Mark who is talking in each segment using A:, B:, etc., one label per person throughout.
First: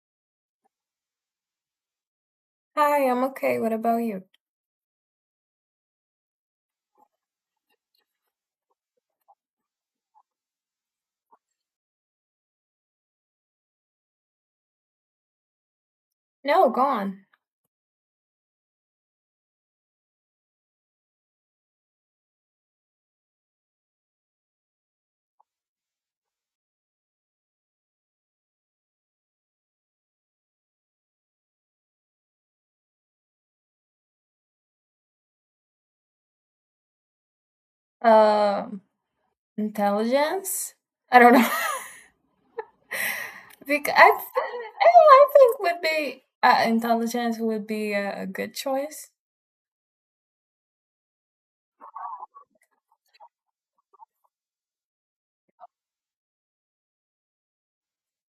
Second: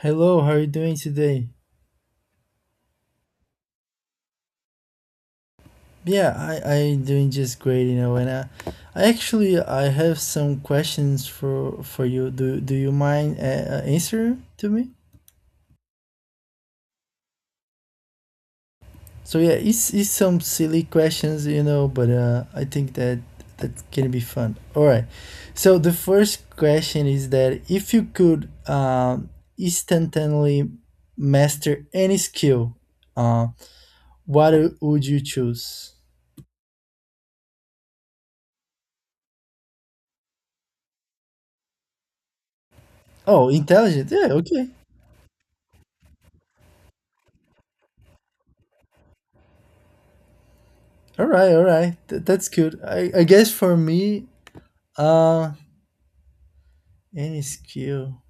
A: Hello, how are you doing today?
B: Hi, I'm okay. What about you?
A: Yeah, I doing just great, you know. And I actually I have some questions for you. Do you mind answering to me?
B: No, go on.
A: So yeah, it's some silly questions, but I think that that can be fun. All right. So the first question is that if you could instantly master any skill, uh, what would you choose?
B: Um, intelligence? I don't know.
A: Oh,
B: because
A: intelligent.
B: I,
A: Yeah. Okay.
B: th- I think would be intelligence would be a good choice.
A: All right, all right. That's good. I guess for me, uh, any skill.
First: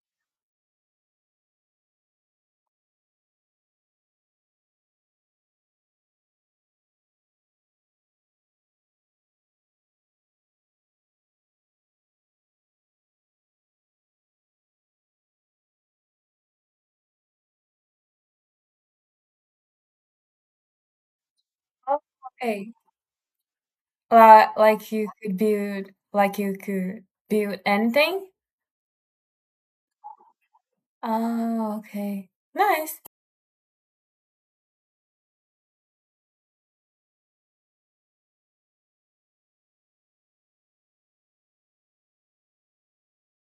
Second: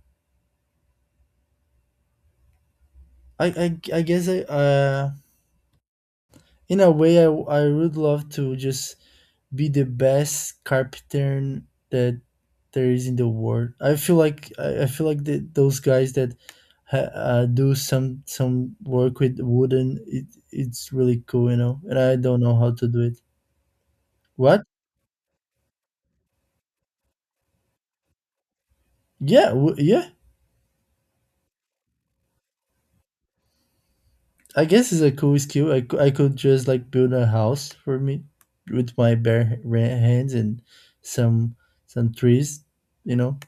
A: I guess in a way, I would love to just be the best carpenter that there is in the world. I feel like those guys that do some work with wooden, it's really cool. And
B: Oh,
A: I don't know how
B: okay.
A: to do it.
B: Like
A: What?
B: like you could build anything.
A: Yeah, yeah.
B: Oh, okay. Nice.
A: I guess it's a cool skill. I could just like build a house for me with my bare hands and some some trees, you know.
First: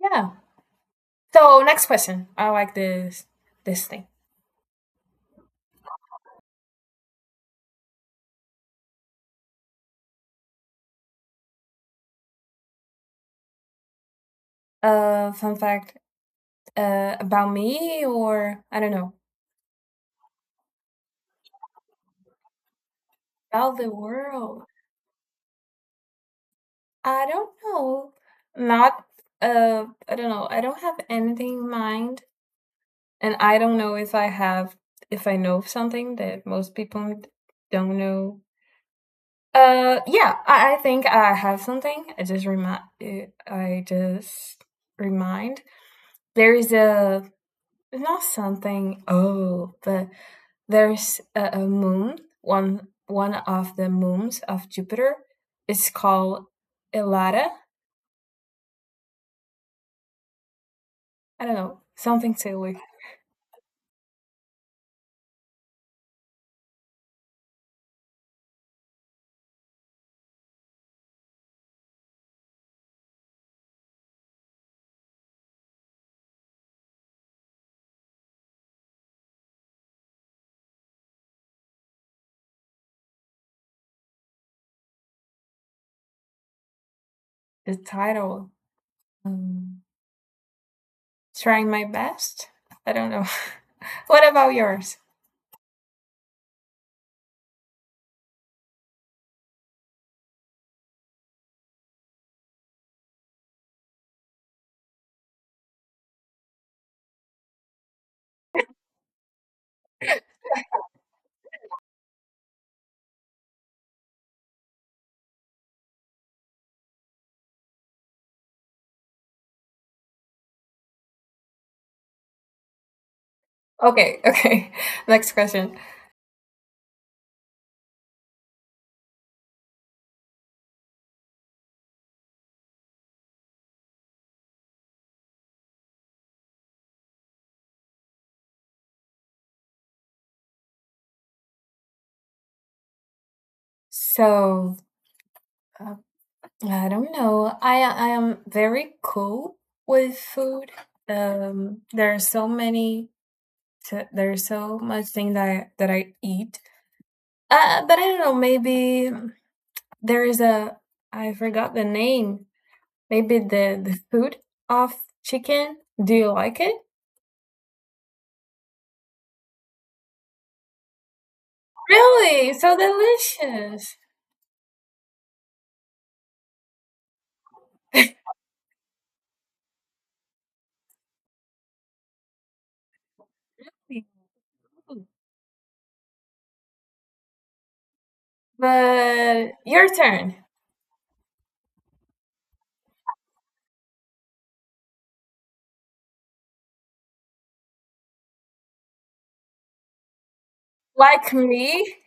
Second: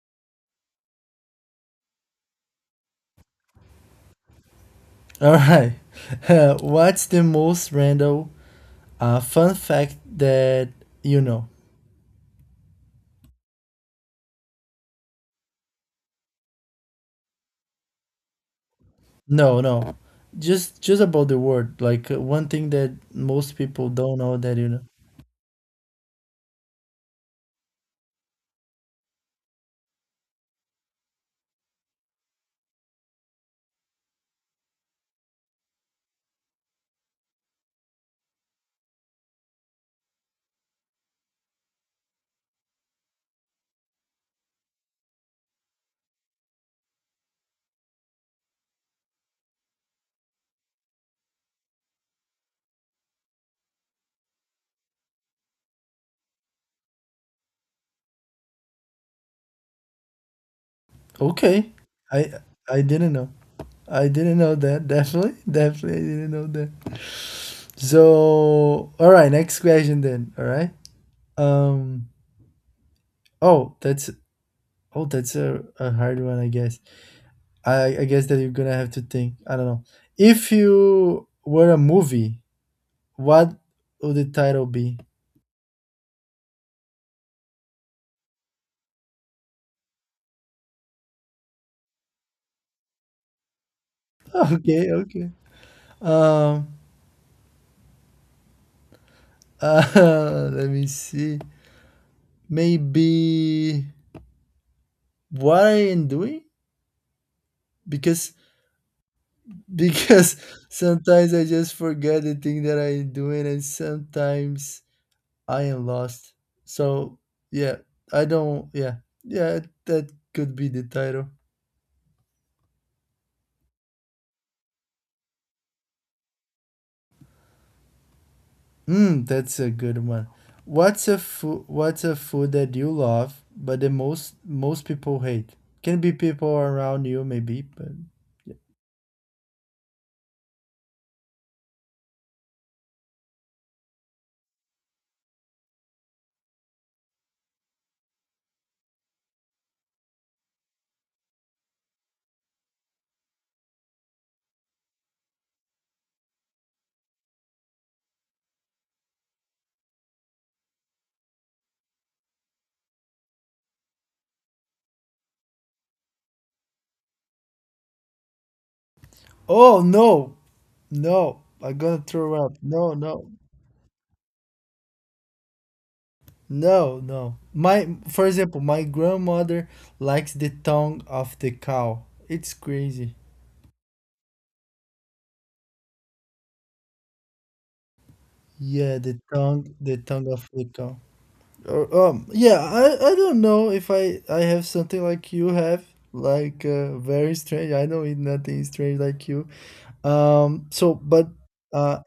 B: Yeah. So next question. I like this thing.
A: All right. What's the most random fun fact that you know?
B: Fun fact. About me or I don't know,
A: No, no. Just about the word, like one thing that most
B: about
A: people
B: the
A: don't know that
B: world.
A: you know.
B: I don't know. Not, I don't know. I don't have anything in mind, and I don't know if I know of something that most people don't know. I think I have something. I just remind. I just remind. There is a not something. Oh, but there's a moon. One of the moons of Jupiter is called Elada. I don't
A: Okay.
B: know
A: I
B: something to with
A: I didn't know. I didn't know that. Definitely, definitely, I didn't know that. So, all right, next question then. All right. Um. Oh, that's a hard one, I guess. I guess that you're gonna have to think. I don't know. If you were a movie, what would the title be?
B: the title. Um, trying my best. I don't know. What about
A: Okay,
B: yours?
A: okay. Um. Let me see. Maybe what I am doing because because sometimes I just forget the thing that I'm doing, and sometimes I am lost. So yeah, I don't. Yeah, yeah, that could be the title.
B: Okay, okay. Next question.
A: Mm, that's a good one. What's a food? What's a food that you love, but the most people hate? Can be people around you, maybe, but. Yeah.
B: So uh, I don't know. I am very cool with food. There are so many. There's so much thing that I eat. But I don't know. Maybe there is a I forgot the name. Maybe the food of chicken. Do you like it?
A: Oh no, no! I'm gonna throw
B: Really?
A: up.
B: So
A: No, no.
B: delicious.
A: No, no. My, for example, my grandmother likes the tongue of the cow. It's crazy. Yeah, the
B: But
A: tongue,
B: your
A: the tongue
B: turn.
A: of the cow. Or, yeah, I don't know if I have something like you have, like very strange. I don't eat nothing strange like you. So, but
B: Like me?
A: uh,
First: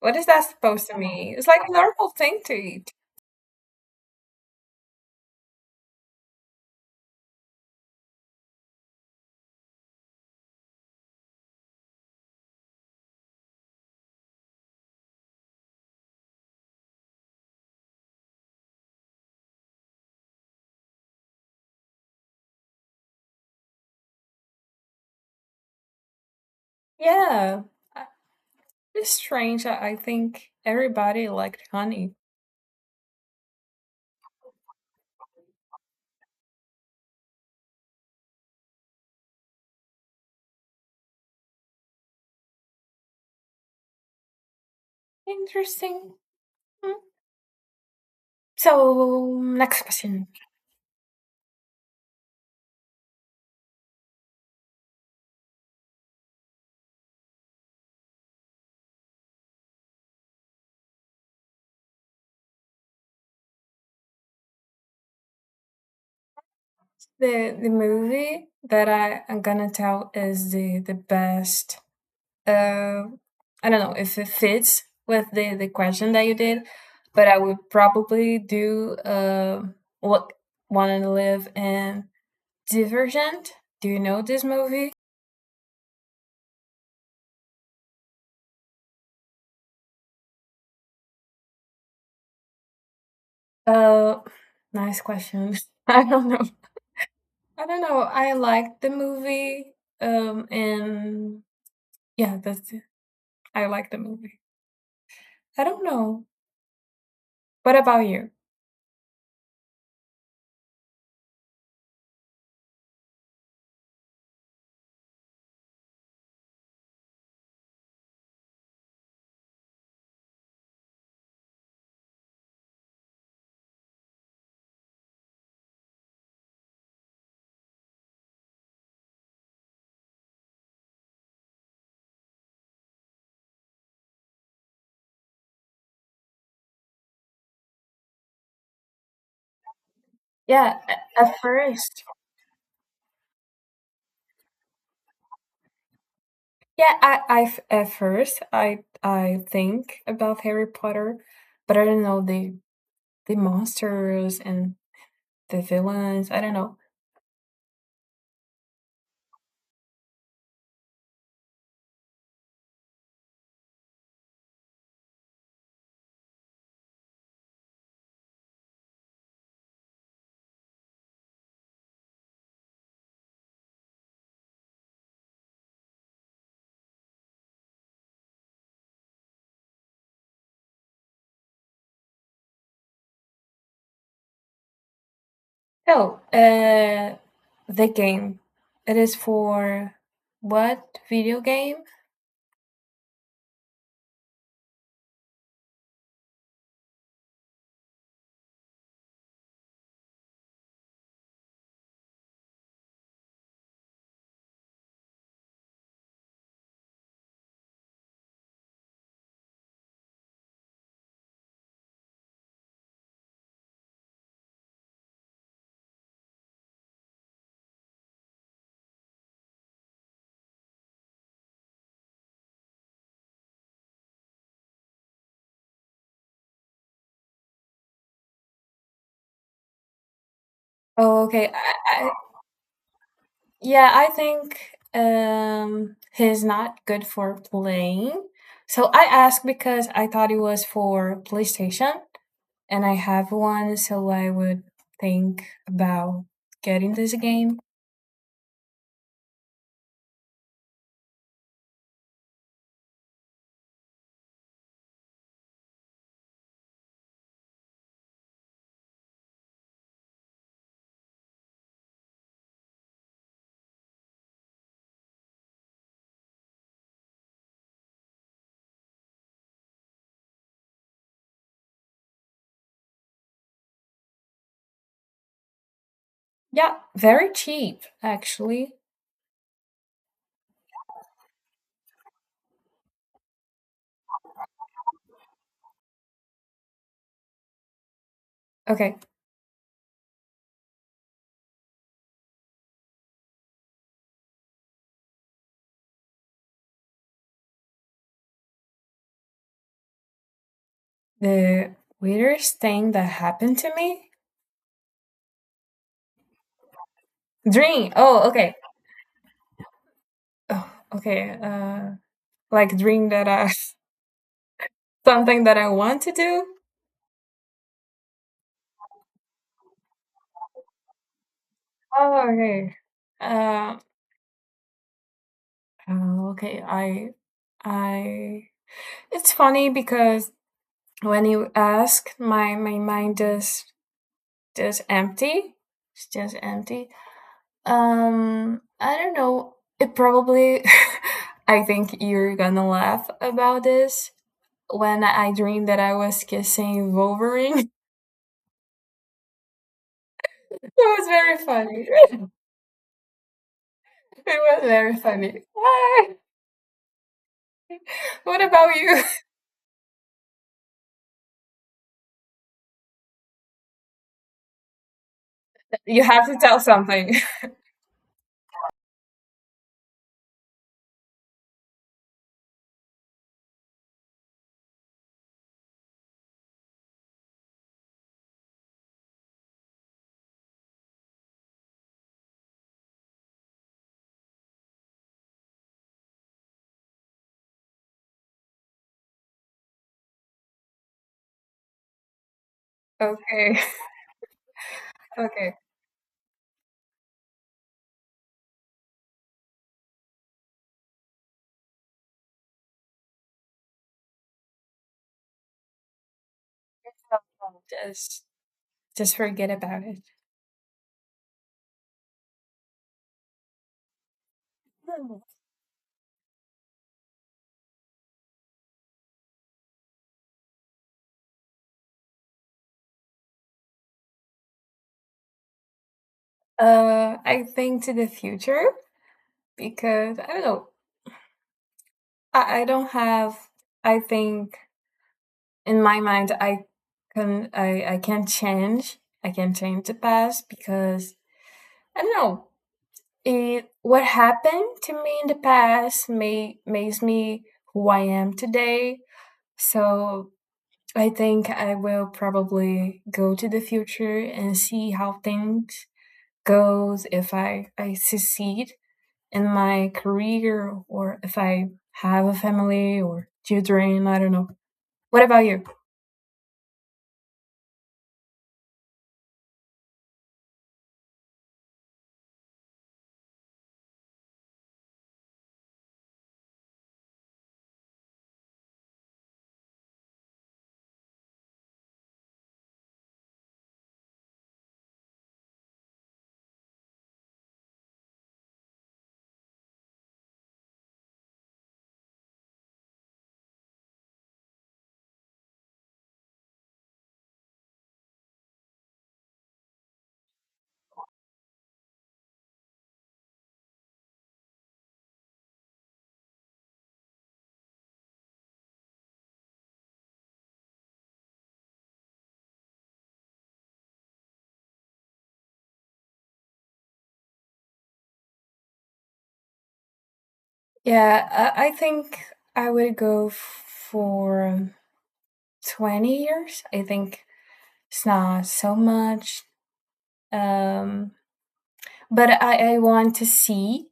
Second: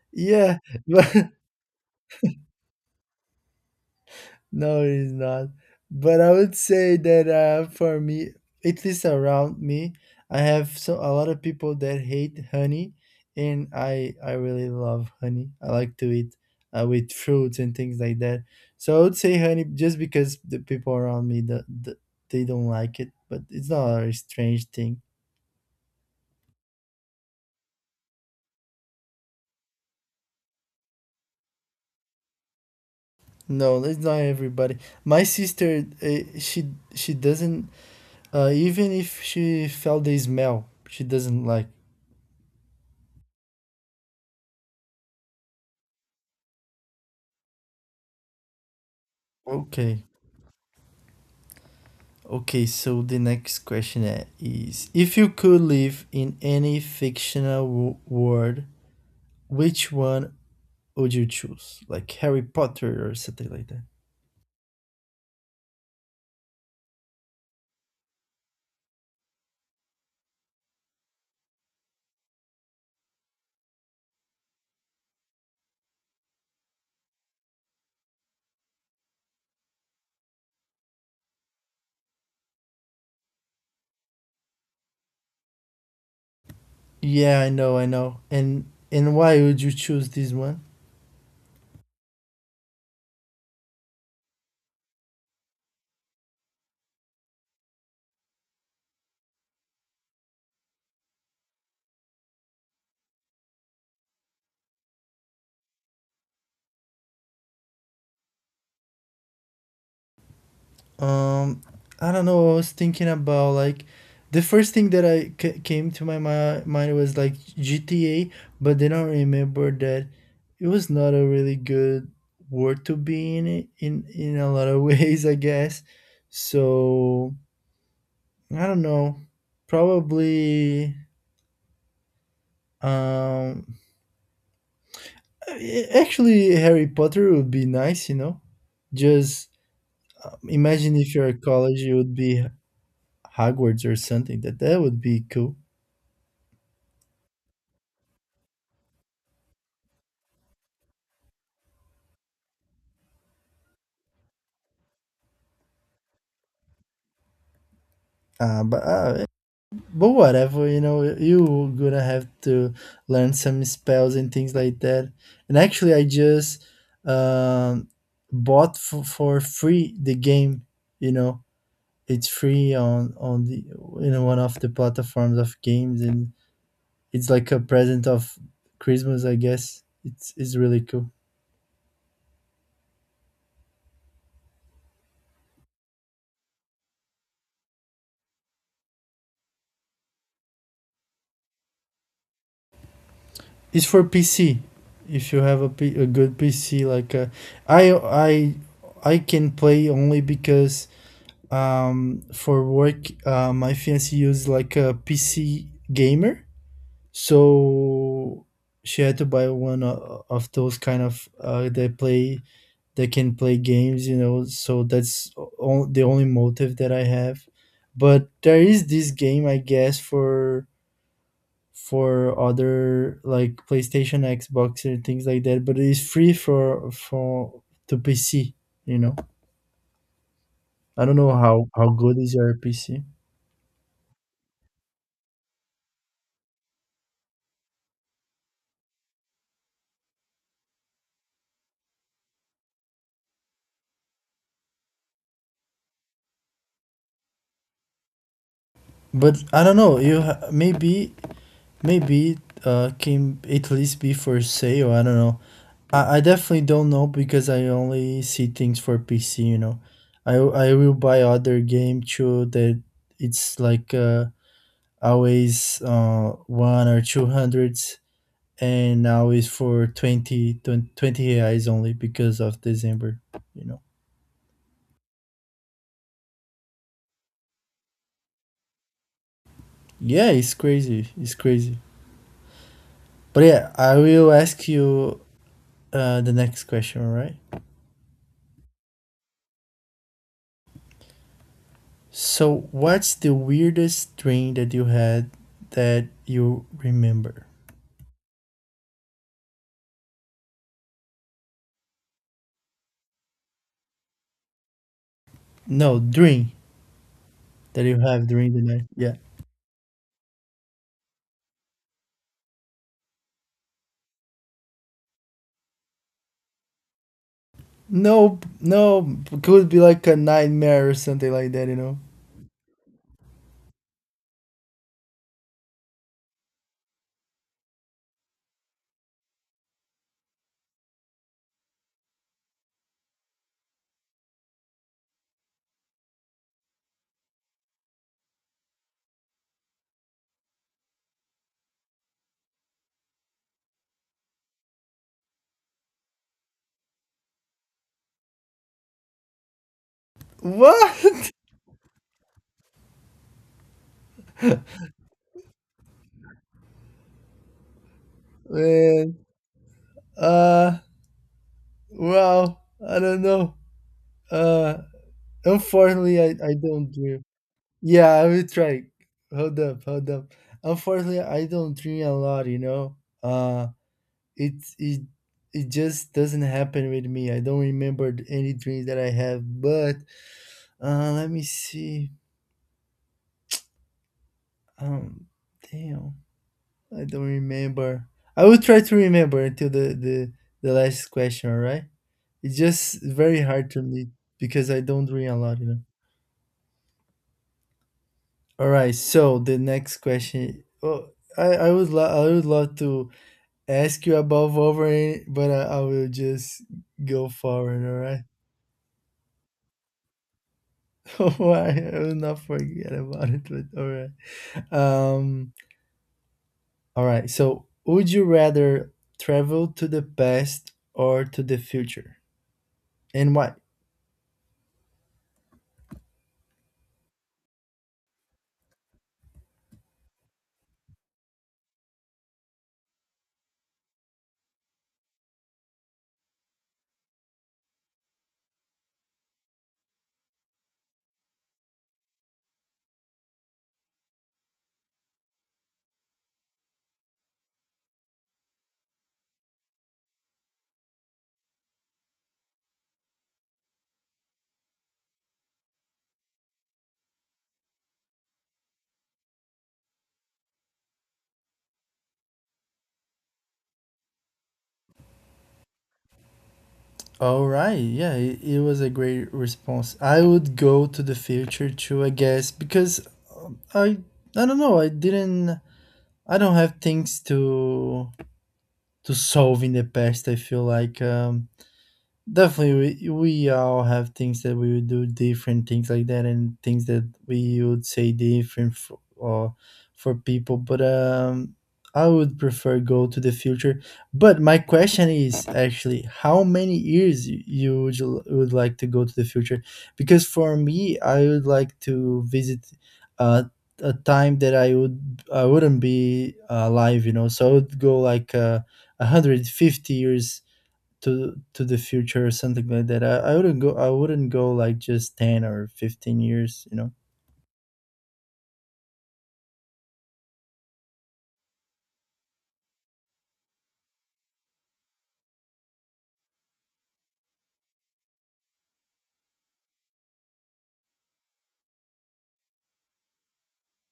B: What is that
A: yeah,
B: supposed to
A: but.
B: mean? It's like a normal thing to eat.
A: No, it's not. But I would say that for me, at least around me, I have so a lot of people that hate honey, and I really love honey. I like to eat with fruits and things like that. So I would say honey just because the people around me they don't like it, but it's not a strange thing.
B: Yeah. Uh, It's strange. I think everybody liked honey.
A: No, it's not everybody. My sister, she doesn't, even if she felt the smell, she doesn't like.
B: Interesting. Mm. So, next
A: Okay.
B: question.
A: Okay, so the next question is if you could live in any fictional world, which one would you choose? Like Harry Potter or something like that?
B: The movie that I am gonna tell is the best. Uh, I don't know if it fits with the question that you did, but I would probably do look want to live in Divergent. Do you know this movie?
A: Yeah, I know, I know. And why would you choose this one?
B: Uh, nice question. I don't know. I don't know. I like the movie. And yeah, that's it. I like the movie. I don't know. What about you?
A: Um, I don't know. I was thinking about like the first thing that I came to my mind was like GTA, but then I remember that it was not a really good word to be in it in a lot of ways, I guess. So I don't know. Probably um actually Harry Potter would be nice. Just
B: Yeah,
A: imagine if you're
B: at
A: at college, you
B: first,
A: would be Hogwarts or something. That would be cool.
B: yeah, I f- at first I think about Harry Potter, but I don't know the monsters and the villains. I don't know.
A: Uh, but uh, but whatever, you gonna have to learn some spells and things like that. And actually, I just um, bought for free the game. You know, it's free on the one of the platforms of games, and it's like a present of Christmas, I guess. It's really cool.
B: Oh, uh, the game. It is for what video game?
A: It's for PC. If you have a good PC, like I I I can play only because for work, my fiance used like a PC gamer, so she had to buy one of those kind of they can play games. So that's the only motive that I have. But there is this game, I guess, for other like PlayStation, Xbox, and things like that. But it's free for to PC, you know. I don't
B: Oh,
A: know
B: okay.
A: how how
B: I,
A: good is your PC.
B: yeah, I think he's not good for playing. So I asked because I thought it was for PlayStation, and I have one, so I would think about getting this game.
A: But I don't know. Maybe can at least be for sale. I don't know. I definitely don't know because I only see things for PC. I will buy other game too that it's like always one or two hundreds, and now is for 20, 20 20 reais only because of December. You know.
B: Yeah, very cheap, actually.
A: Yeah, it's crazy. It's crazy. But yeah, I will ask you the next question. All right.
B: Okay,
A: So, what's the weirdest dream that you had that you remember?
B: the weirdest thing that happened to me?
A: No, dream that
B: Dream!
A: you have
B: Oh,
A: during
B: okay.
A: the night. Yeah.
B: Oh, okay, like dream that I. Something that I want to do?
A: No, no, could be like a nightmare or something like that, you know?
B: Oh, okay. Uh, oh, okay. I. It's funny because when you ask, my mind just empty. It's just empty. I don't know. It probably, I think you're gonna laugh about this. When I dreamed that I was kissing Wolverine, it was
A: What?
B: very funny. It was very funny. Why? What about you?
A: Man. Uh, well, I don't know. Uh,
B: You
A: unfortunately,
B: have
A: I,
B: to
A: I
B: tell
A: don't
B: something.
A: dream. Yeah, I will try. Hold up, hold up. Unfortunately, I don't dream a lot, you know? Uh, it it it just doesn't happen with me. I don't remember any dreams that I have. But let me see. Um, damn, I don't remember. I will try to remember until the last question. All right. It's just very
B: Okay,
A: hard to me because I don't dream a
B: okay.
A: lot. All right. So the next question. Oh, I would love to ask you about Wolverine, but I will just go forward. All right.
B: Just, just forget about it.
A: Why? I will not forget about it, but all right.
B: Hmm.
A: Um, all right. So, would you rather travel to the past or to the future? And why?
B: I think to the future because I don't know. I don't have. I think in my mind, I can. I can change. I can change the past because I don't know. It what happened to me in the past may makes me who I am today. So I think I will probably go to the future and see how things goes if I succeed in my career, or if I have a family or children. I don't know. What about you?
A: All right. Yeah, it was a great response. I would go to the future too, I guess, because um, I I don't know. I didn't. I don't have things to solve in the past. I feel like definitely, we all have things that we would do different, things like that, and things that we would say different or for people. But I would prefer go to the future. But my question is actually, how many years you would like to go to the future? Because for me, I would like to visit uh, a time that I wouldn't be alive. So I would go like 150 years to the future or something like that. I wouldn't go like just 10 or 15 years.
B: Yeah, I think I would go for 20 years. I think it's not so much. Um, but I want to see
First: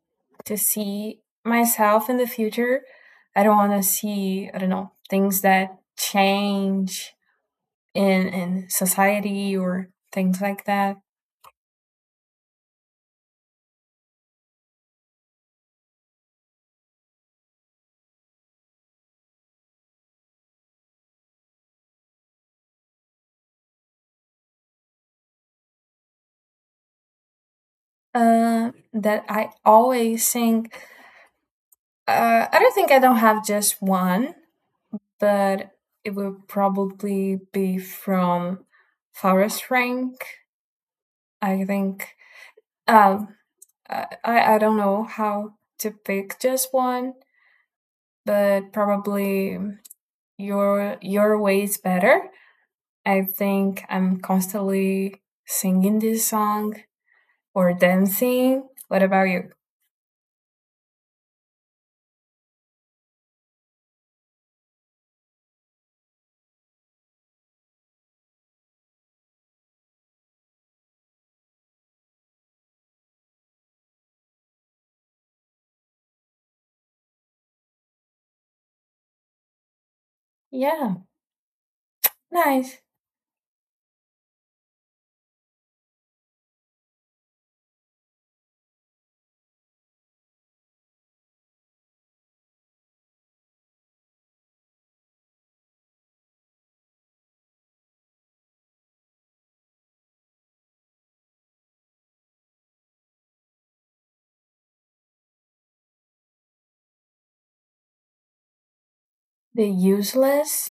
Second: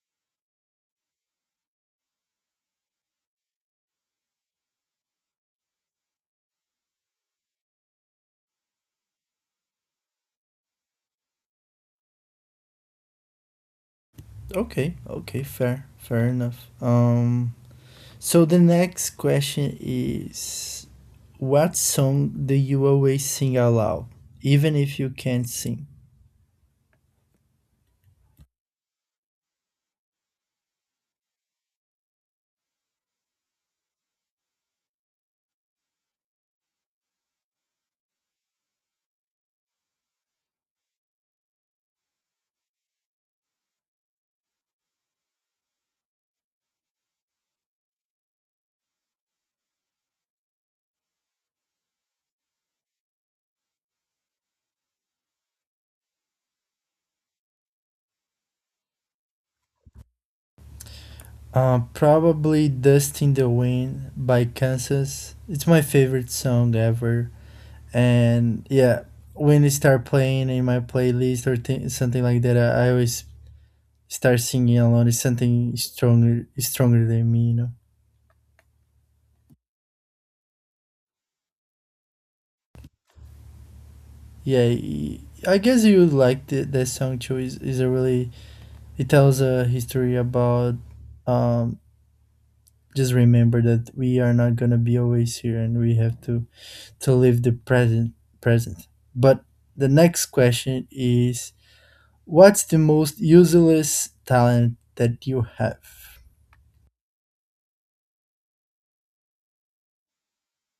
B: myself in the future. I don't want to see, I don't know, things that change in society or things like that.
A: Okay, okay, fair, fair enough. So the next question is, what song do you always sing aloud even if you can't sing?
B: That I always think I don't think I don't have just one, but it will probably be from Forest Rank. I think. Um, I I don't know how to pick just one, but probably your way is better. I think I'm constantly singing this song or dancing. What about you?
A: Probably Dust in the Wind by Kansas. It's my favorite song ever. And yeah, when it start playing in my playlist or something like that, I always start singing alone, is something stronger than me.
B: Yeah, nice.
A: Yeah, I guess you would like that song too, is a really, it tells a history about um just remember that we are not gonna be always here, and we have to live the present. But the next question is, what's the most useless talent that you have?
B: The useless.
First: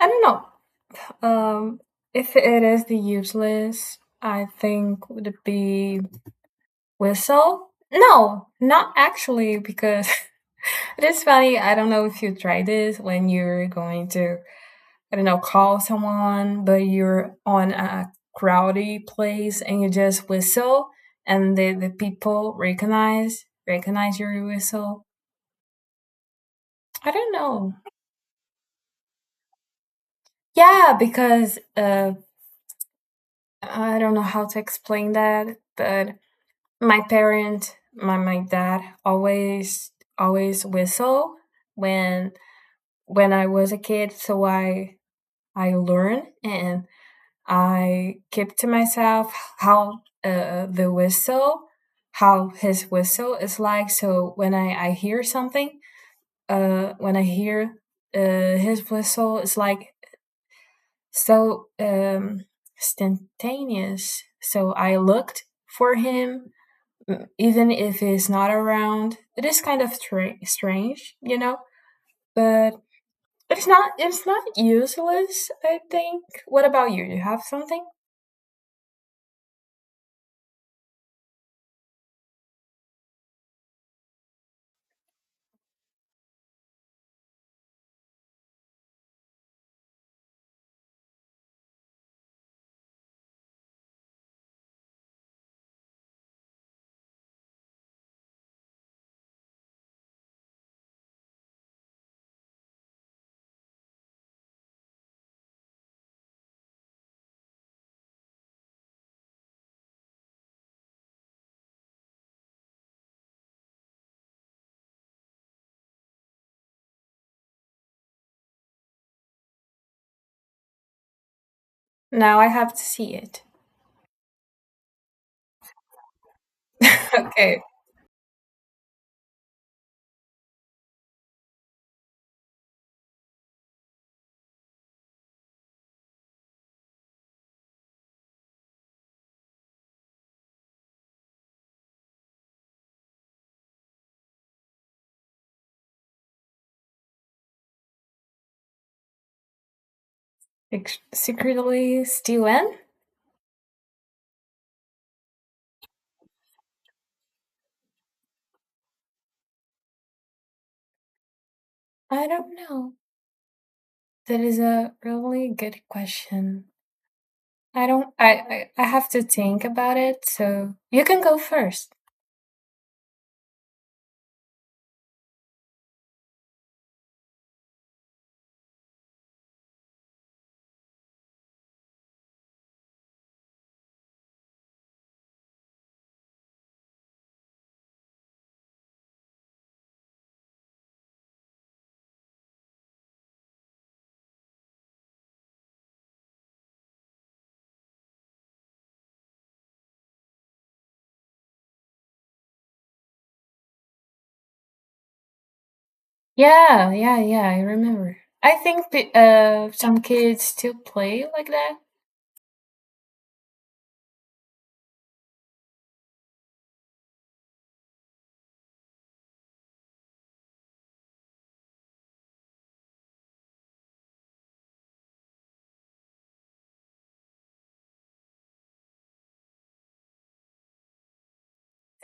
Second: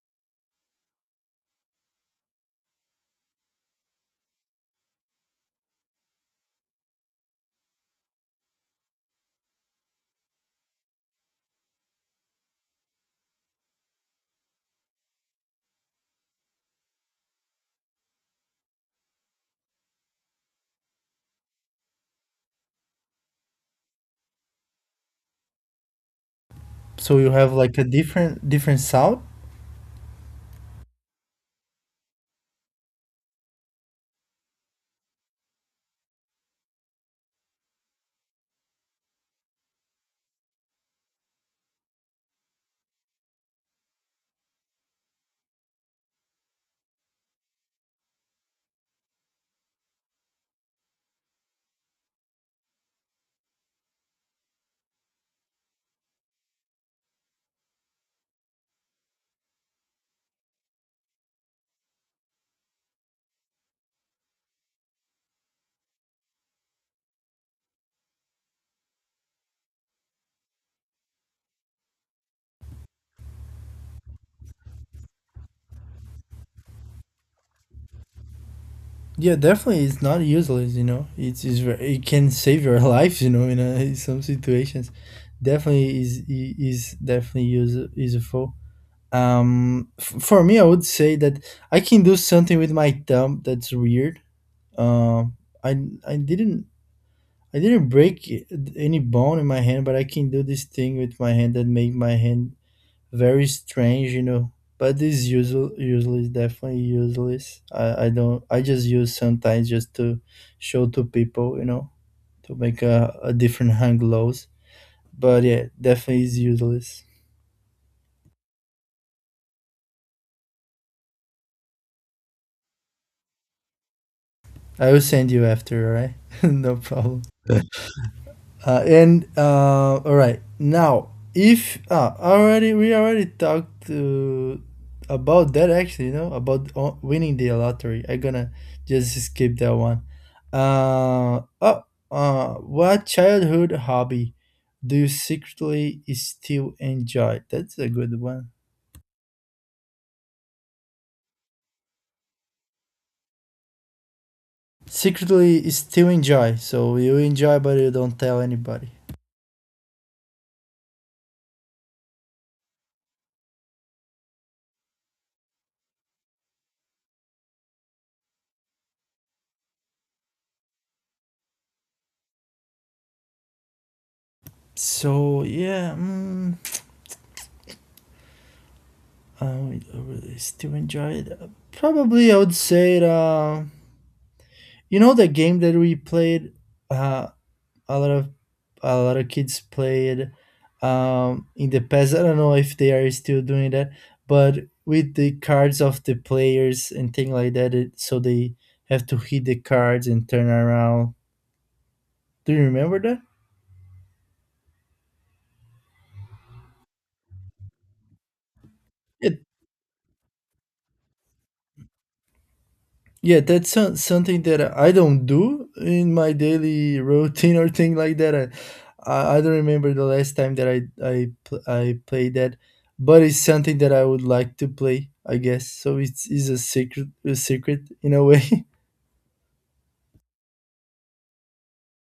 B: I don't know. Um, if it is the useless, I think would be whistle? No, not actually, because it is funny. I don't know if you try this when you're going to, I don't know, call someone, but you're on a crowded place and you just whistle and the people recognize your whistle. I
A: So you
B: don't
A: have
B: know.
A: like a different sound.
B: Yeah, because I don't know how to explain that, but my dad always whistle when I was a kid, so I learned, and I kept to myself how how his whistle is like. So when I hear something, when I hear his whistle, it's like so instantaneous. So I looked for him, even if he's not around. It is kind of strange, you know. But it's not useless, I think. What about you? You have something?
A: Yeah, definitely, it's not useless. It can save your life. In some situations, definitely is definitely useful. For me, I would say that I can do something with my thumb that's weird. Um, I I didn't I didn't break any bone in my hand, but I can do this thing with my hand that make my hand very strange. But this usual useless, definitely useless. I don't. I just use sometimes just to show to people, to make a different hang lows. But yeah, definitely is useless.
B: Now I have to see it.
A: I will send you after, alright? no problem.
B: Okay.
A: And all right now, if ah already we already talked about that actually, about winning the lottery. I'm gonna just skip that one. Oh, what childhood hobby do you secretly still enjoy? That's a good one.
B: Ex- Secretly steal in?
A: Secretly still enjoy, so you enjoy, but you don't tell anybody.
B: I don't know. That is a really good question. I don't I have to think about it, so you can go first.
A: So yeah. I really still enjoy it. Probably, I would say it. You know the game that we played. Uh, a lot of a lot of kids played. In the past, I don't know if they are still doing that, but with the cards of the players and thing like that, so they have to hit the cards and turn around. Do you remember that?
B: Yeah, yeah, yeah, I remember. I think
A: Yeah,
B: some kids still play like that.
A: yeah, that's something that I don't do in my daily routine or thing like that. I don't remember the last time that I played that, but it's something that I would like to play, I guess. So it's is a secret in a way.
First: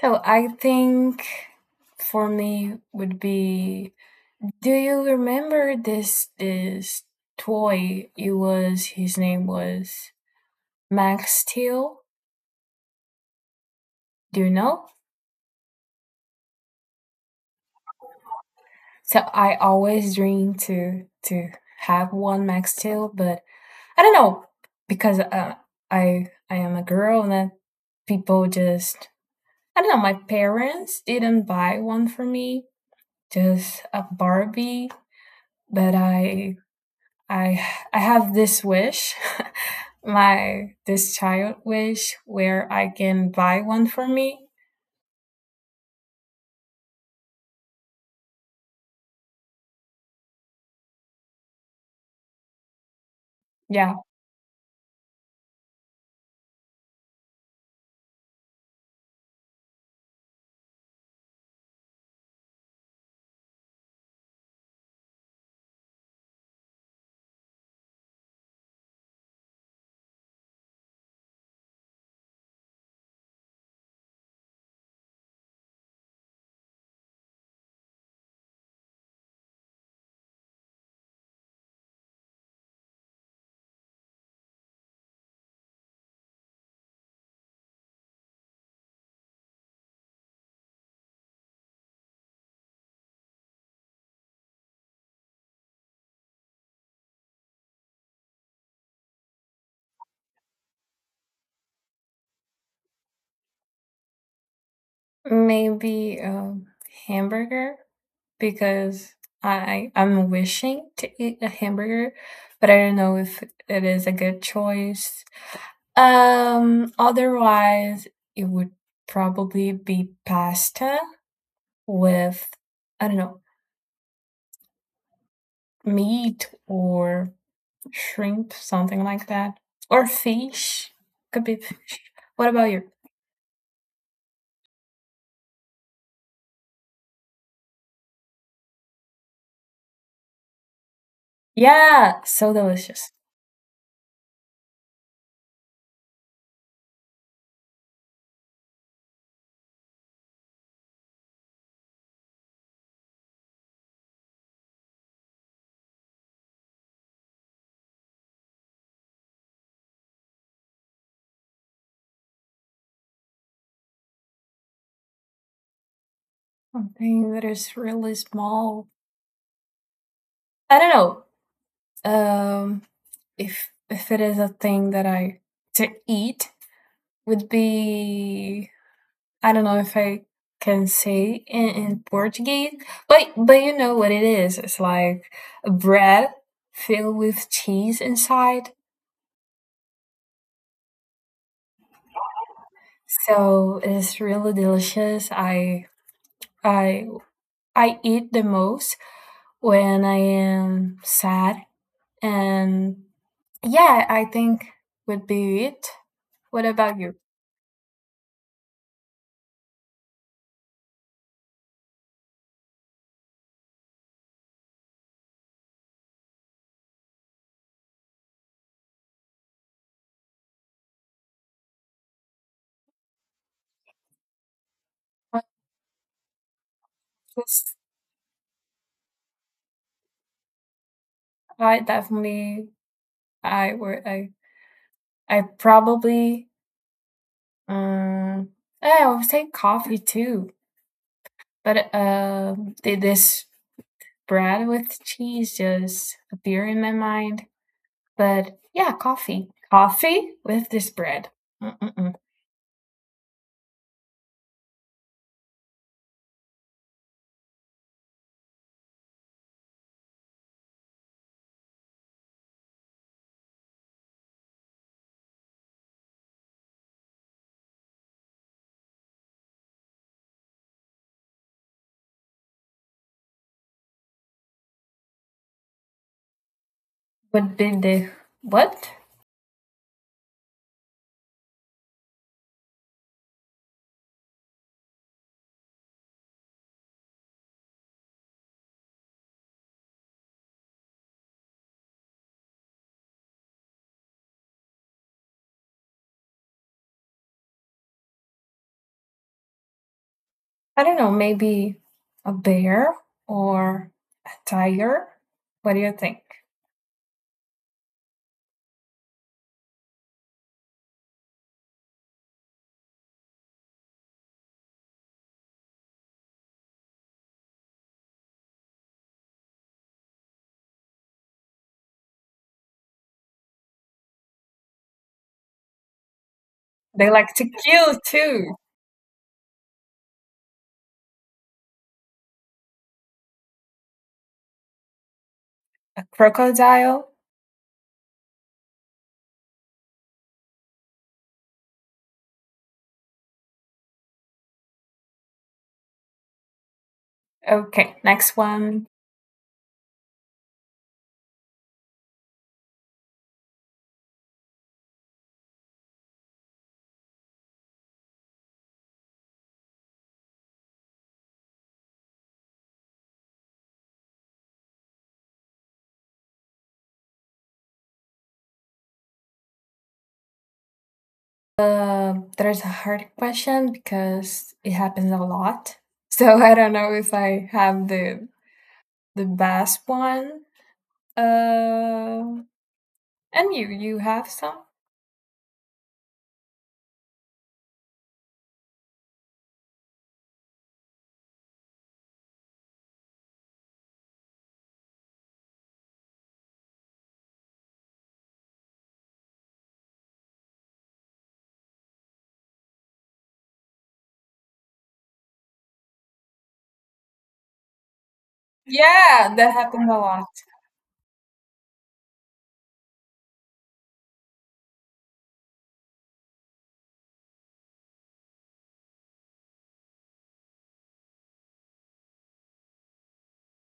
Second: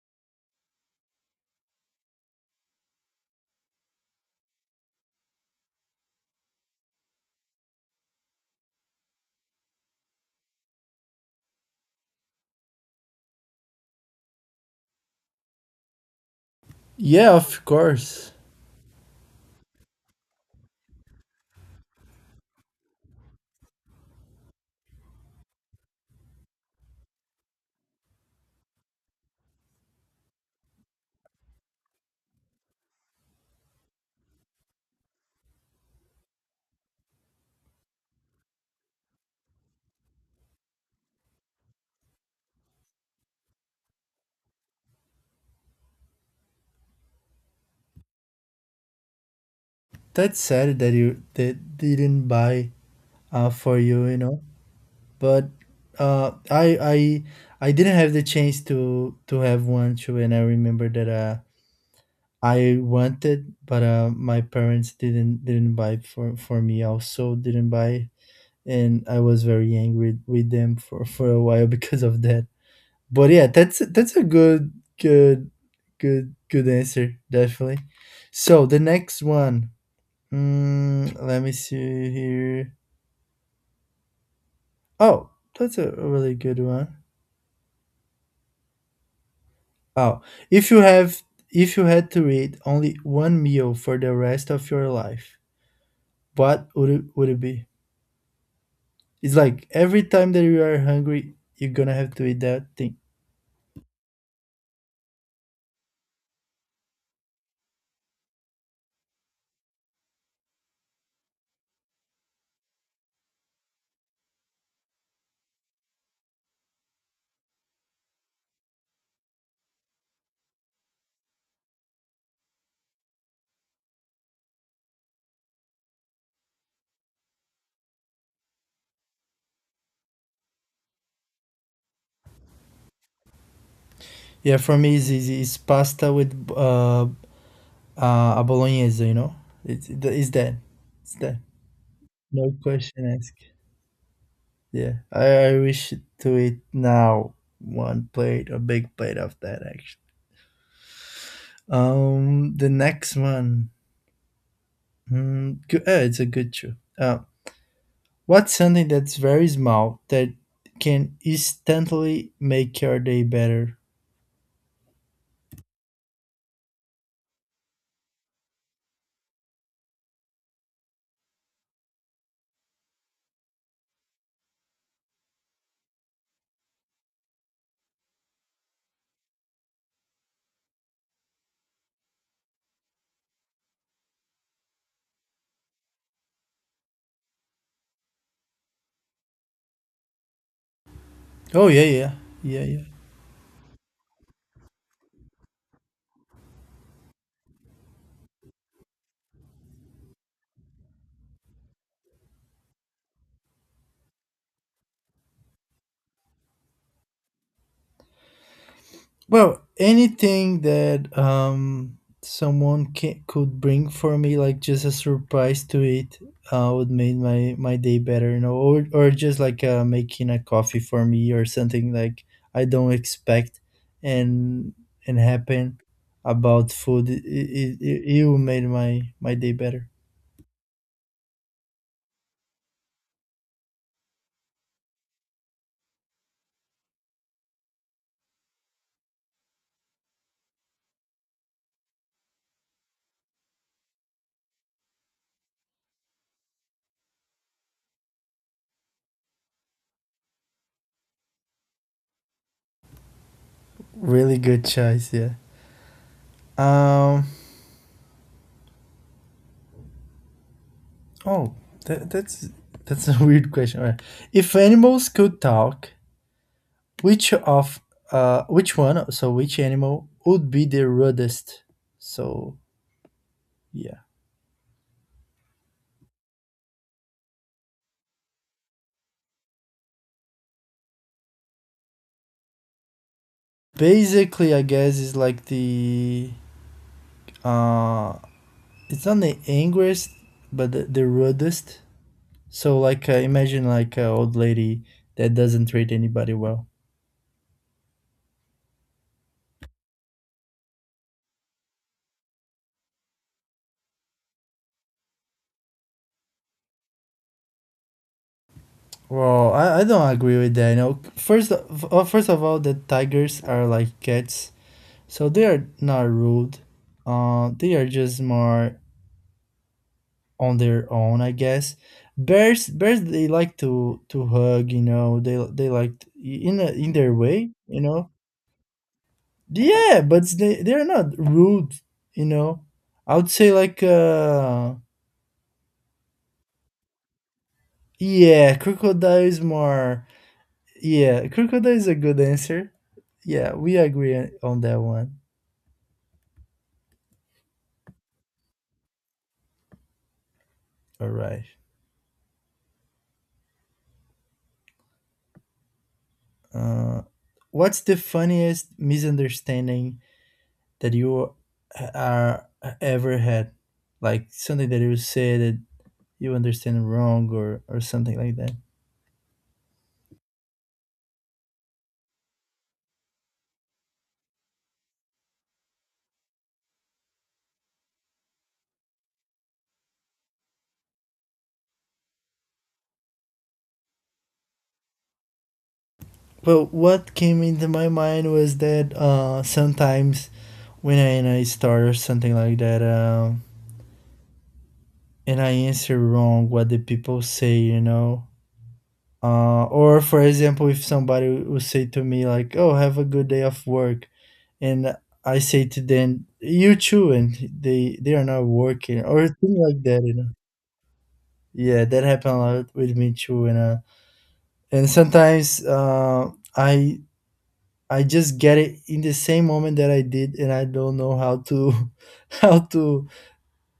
B: So I think for me would be do you remember this toy? It was his name was Max Steel. Do you know?
A: Yeah, of course.
B: So I always dream to have one Max Steel, but I don't know because I am a girl and that people just I don't know. My parents didn't buy one for me, just a Barbie, but I I have this wish, my this child wish where I can buy one for me.
A: That's sad that you that didn't buy for
B: Yeah,
A: you, you know. But uh I I I didn't have the chance to have one too, and I remember that I wanted, but my parents didn't buy for me. Also, didn't buy, and I was very angry with them for a while because of that. But yeah, that's a good good answer, definitely. So the next one, let me see here. Oh, that's a really good one. Oh, if you have if you had to eat only one meal for the rest of your life, what would it be? It's like every time that you are hungry, you're gonna have to eat that thing.
B: maybe a hamburger because I'm wishing to eat a hamburger, but I don't know if it is a good choice. Otherwise it would probably be pasta with I don't know meat or shrimp, something like that, or fish. Could be fish. What about you?
A: Yeah, for me, it's easy. It's pasta with a bolognese, you know? It's that. It's that.
B: Yeah,
A: No
B: so delicious.
A: question asked. Yeah, I, I wish to eat now one plate, a big plate of that, actually. The next one. Hmm, good, it's a good show. Uh, what's something that's very small that can instantly make your day better?
B: Something that is really small. I don't know if it is a thing that I to eat would be I don't know if I can say in Portuguese, but you know what it is. It's like a bread filled with cheese inside.
A: Oh, yeah, yeah. Yeah, yeah.
B: So it's really delicious. I I eat the most when I am sad. And yeah, I think would be it. What about you?
A: Well, anything that someone ca could bring for me, like just a surprise to it, would make my day better, you know, or just like making a coffee for me or something like I don't expect and and
B: I
A: happen about food.
B: just-
A: It will make my day better.
B: I definitely I would I probably um I would say coffee too. But this bread with cheese just appear in my mind. But yeah, coffee. Coffee with this bread. Mm-mm-mm.
A: Really good choice, yeah. Um. Oh, that's a weird question. All right. If animals could talk, which of which one, so which animal would be the rudest? So yeah.
B: Would be the what?
A: Basically, I guess is like the uh it's not the angriest but the rudest. So like imagine like an old lady that doesn't treat anybody well.
B: I don't know, maybe a bear or a tiger. What do you think?
A: Well, I don't agree with that. You know, first of all, the tigers are like cats, so they are not rude. They are just more on their own, I guess. Bears, they like to hug, you know. They like in a, in
B: They
A: their
B: like to
A: way, you
B: kill
A: know.
B: too.
A: Yeah, but they they're not rude, you know. I would say like uh,
B: A crocodile.
A: yeah, crocodile is more, yeah, crocodile is a good answer, yeah. We agree on that one.
B: Okay, next one.
A: All right. uh what's the funniest misunderstanding that you uh, ever had, like something that you said, that you understand wrong or something like that.
B: There's a hard question because it happens a lot. So I don't know if I have the best one. Uh, And you, you have some?
A: Well, what came into my mind was that sometimes when I start or something like that, and I answer wrong what the people say, you know. Or for example, if somebody would say to me like, oh, have a good day of work, and I say to them, you too, and they are not working or
B: Yeah, that
A: thing like
B: happened a
A: that, you
B: lot.
A: know. Yeah, that happened a lot with me too, and sometimes I just get it in the same moment that I did, and I don't know how to how to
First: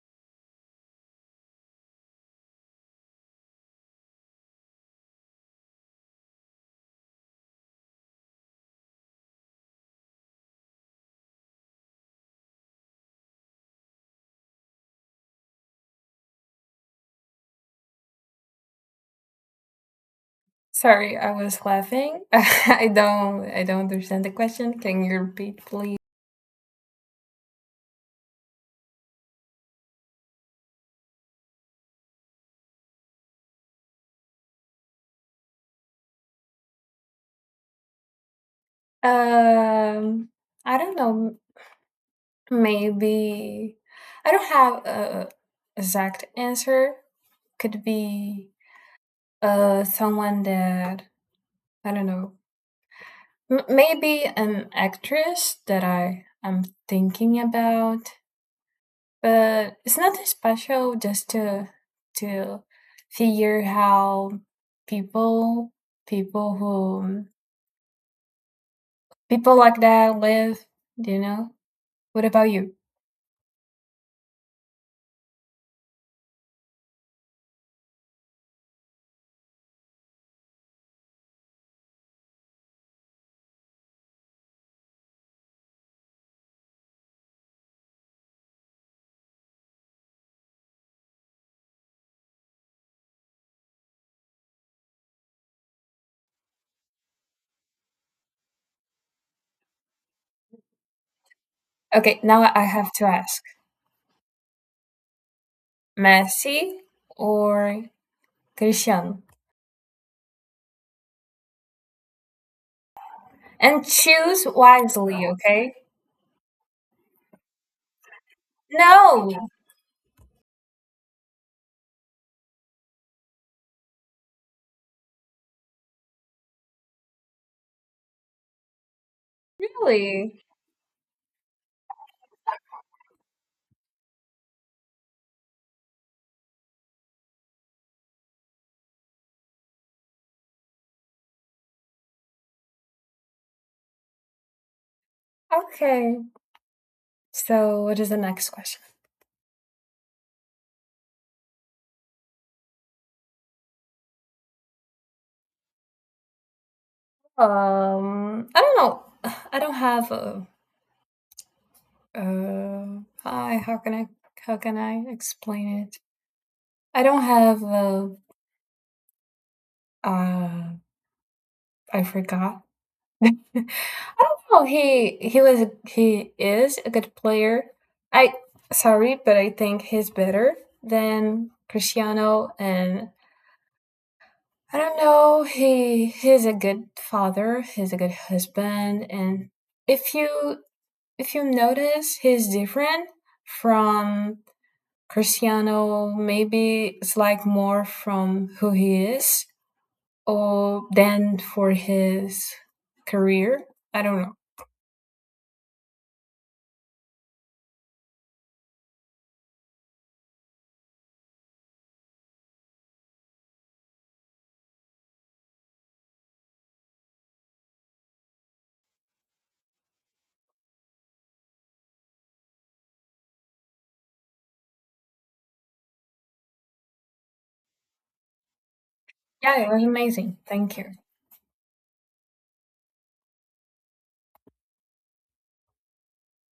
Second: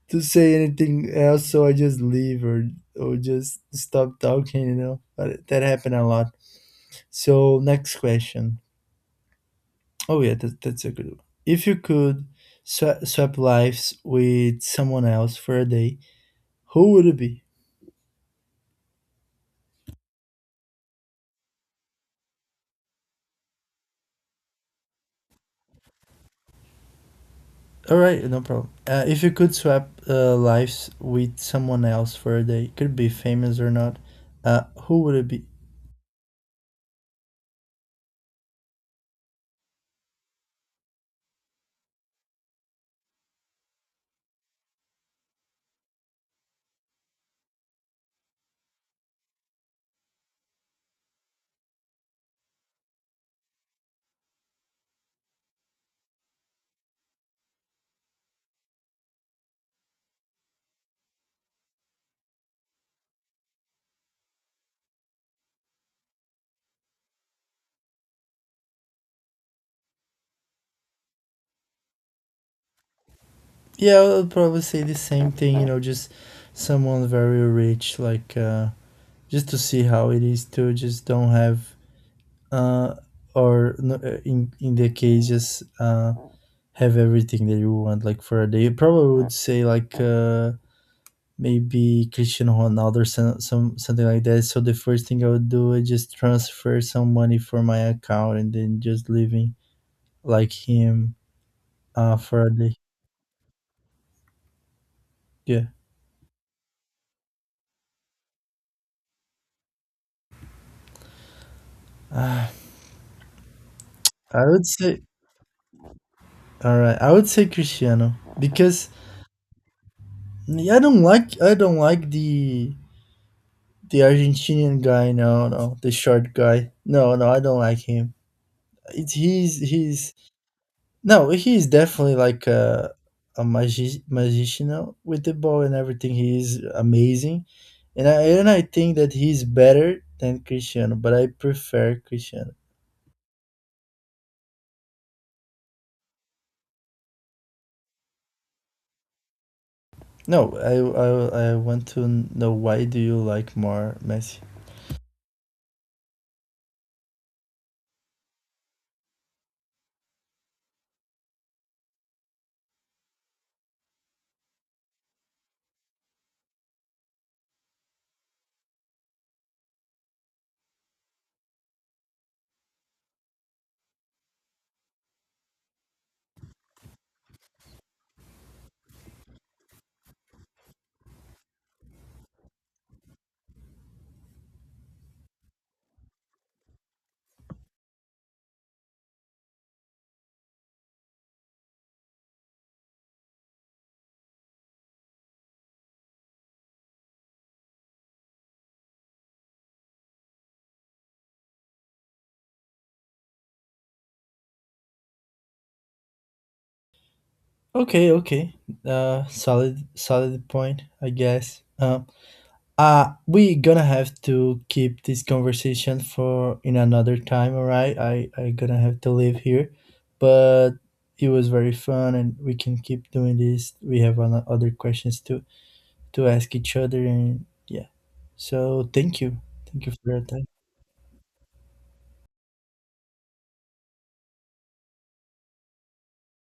A: say anything else, so I just leave or just stop talking, you know. But that happened a lot. So next question. Oh yeah, that's a good one. If you could swap lives with someone else for a day, who would it be?
B: Sorry, I was laughing. I don't understand the question. Can you repeat, please?
A: All right, no problem. If you could swap lives with someone else for a day, could be famous or not, who would it be?
B: Um, I don't know. Maybe I don't have a exact answer. Could be someone that I don't know. Maybe an actress that I am thinking about, but it's nothing special. Just to to figure how people people who people like that live. You know. What about you?
A: Yeah, I would probably say the same thing. You know, just someone very rich, like just to see how it is to just don't have, uh, or in the case, just have everything that you want. Like for a day, you probably would say like maybe Cristiano Ronaldo or some something like that. So the first thing I would do is just transfer some money for my account and then just living like him,
B: Okay,
A: for
B: now
A: a
B: I
A: day.
B: have to ask:
A: Yeah.
B: Messi or Christian?
A: Uh,
B: And
A: I
B: choose
A: would say
B: wisely. Okay.
A: All right, I would say Cristiano because
B: No,
A: I don't like the Argentinian guy. No, no, the short guy. No, no, I don't like him. It's he's
B: really.
A: no, he's definitely like a magician with the ball and everything. He's amazing, and I think that he's better than Cristiano, but I prefer Cristiano.
B: Okay. So what is the next question?
A: No, I want to know, why do you like more Messi?
B: I don't know. I don't have a. I how can I how can I explain it? I don't have a. Uh, I forgot. I don't know. He is a good player. I Sorry, but I think he's better than Cristiano and. I don't know. He's a good father. He's a good husband, and if you notice, he's different from Cristiano. Maybe it's like more from who he is or than for his career. I don't know.
A: Okay, okay. Solid point, I guess. We gonna have to keep this conversation for in another time, all right? I gonna have to leave here, but it was very fun, and we can keep doing this. We have other questions to ask each other, and yeah. So
B: Yeah, it was
A: thank you for
B: amazing.
A: that.
B: Thank you.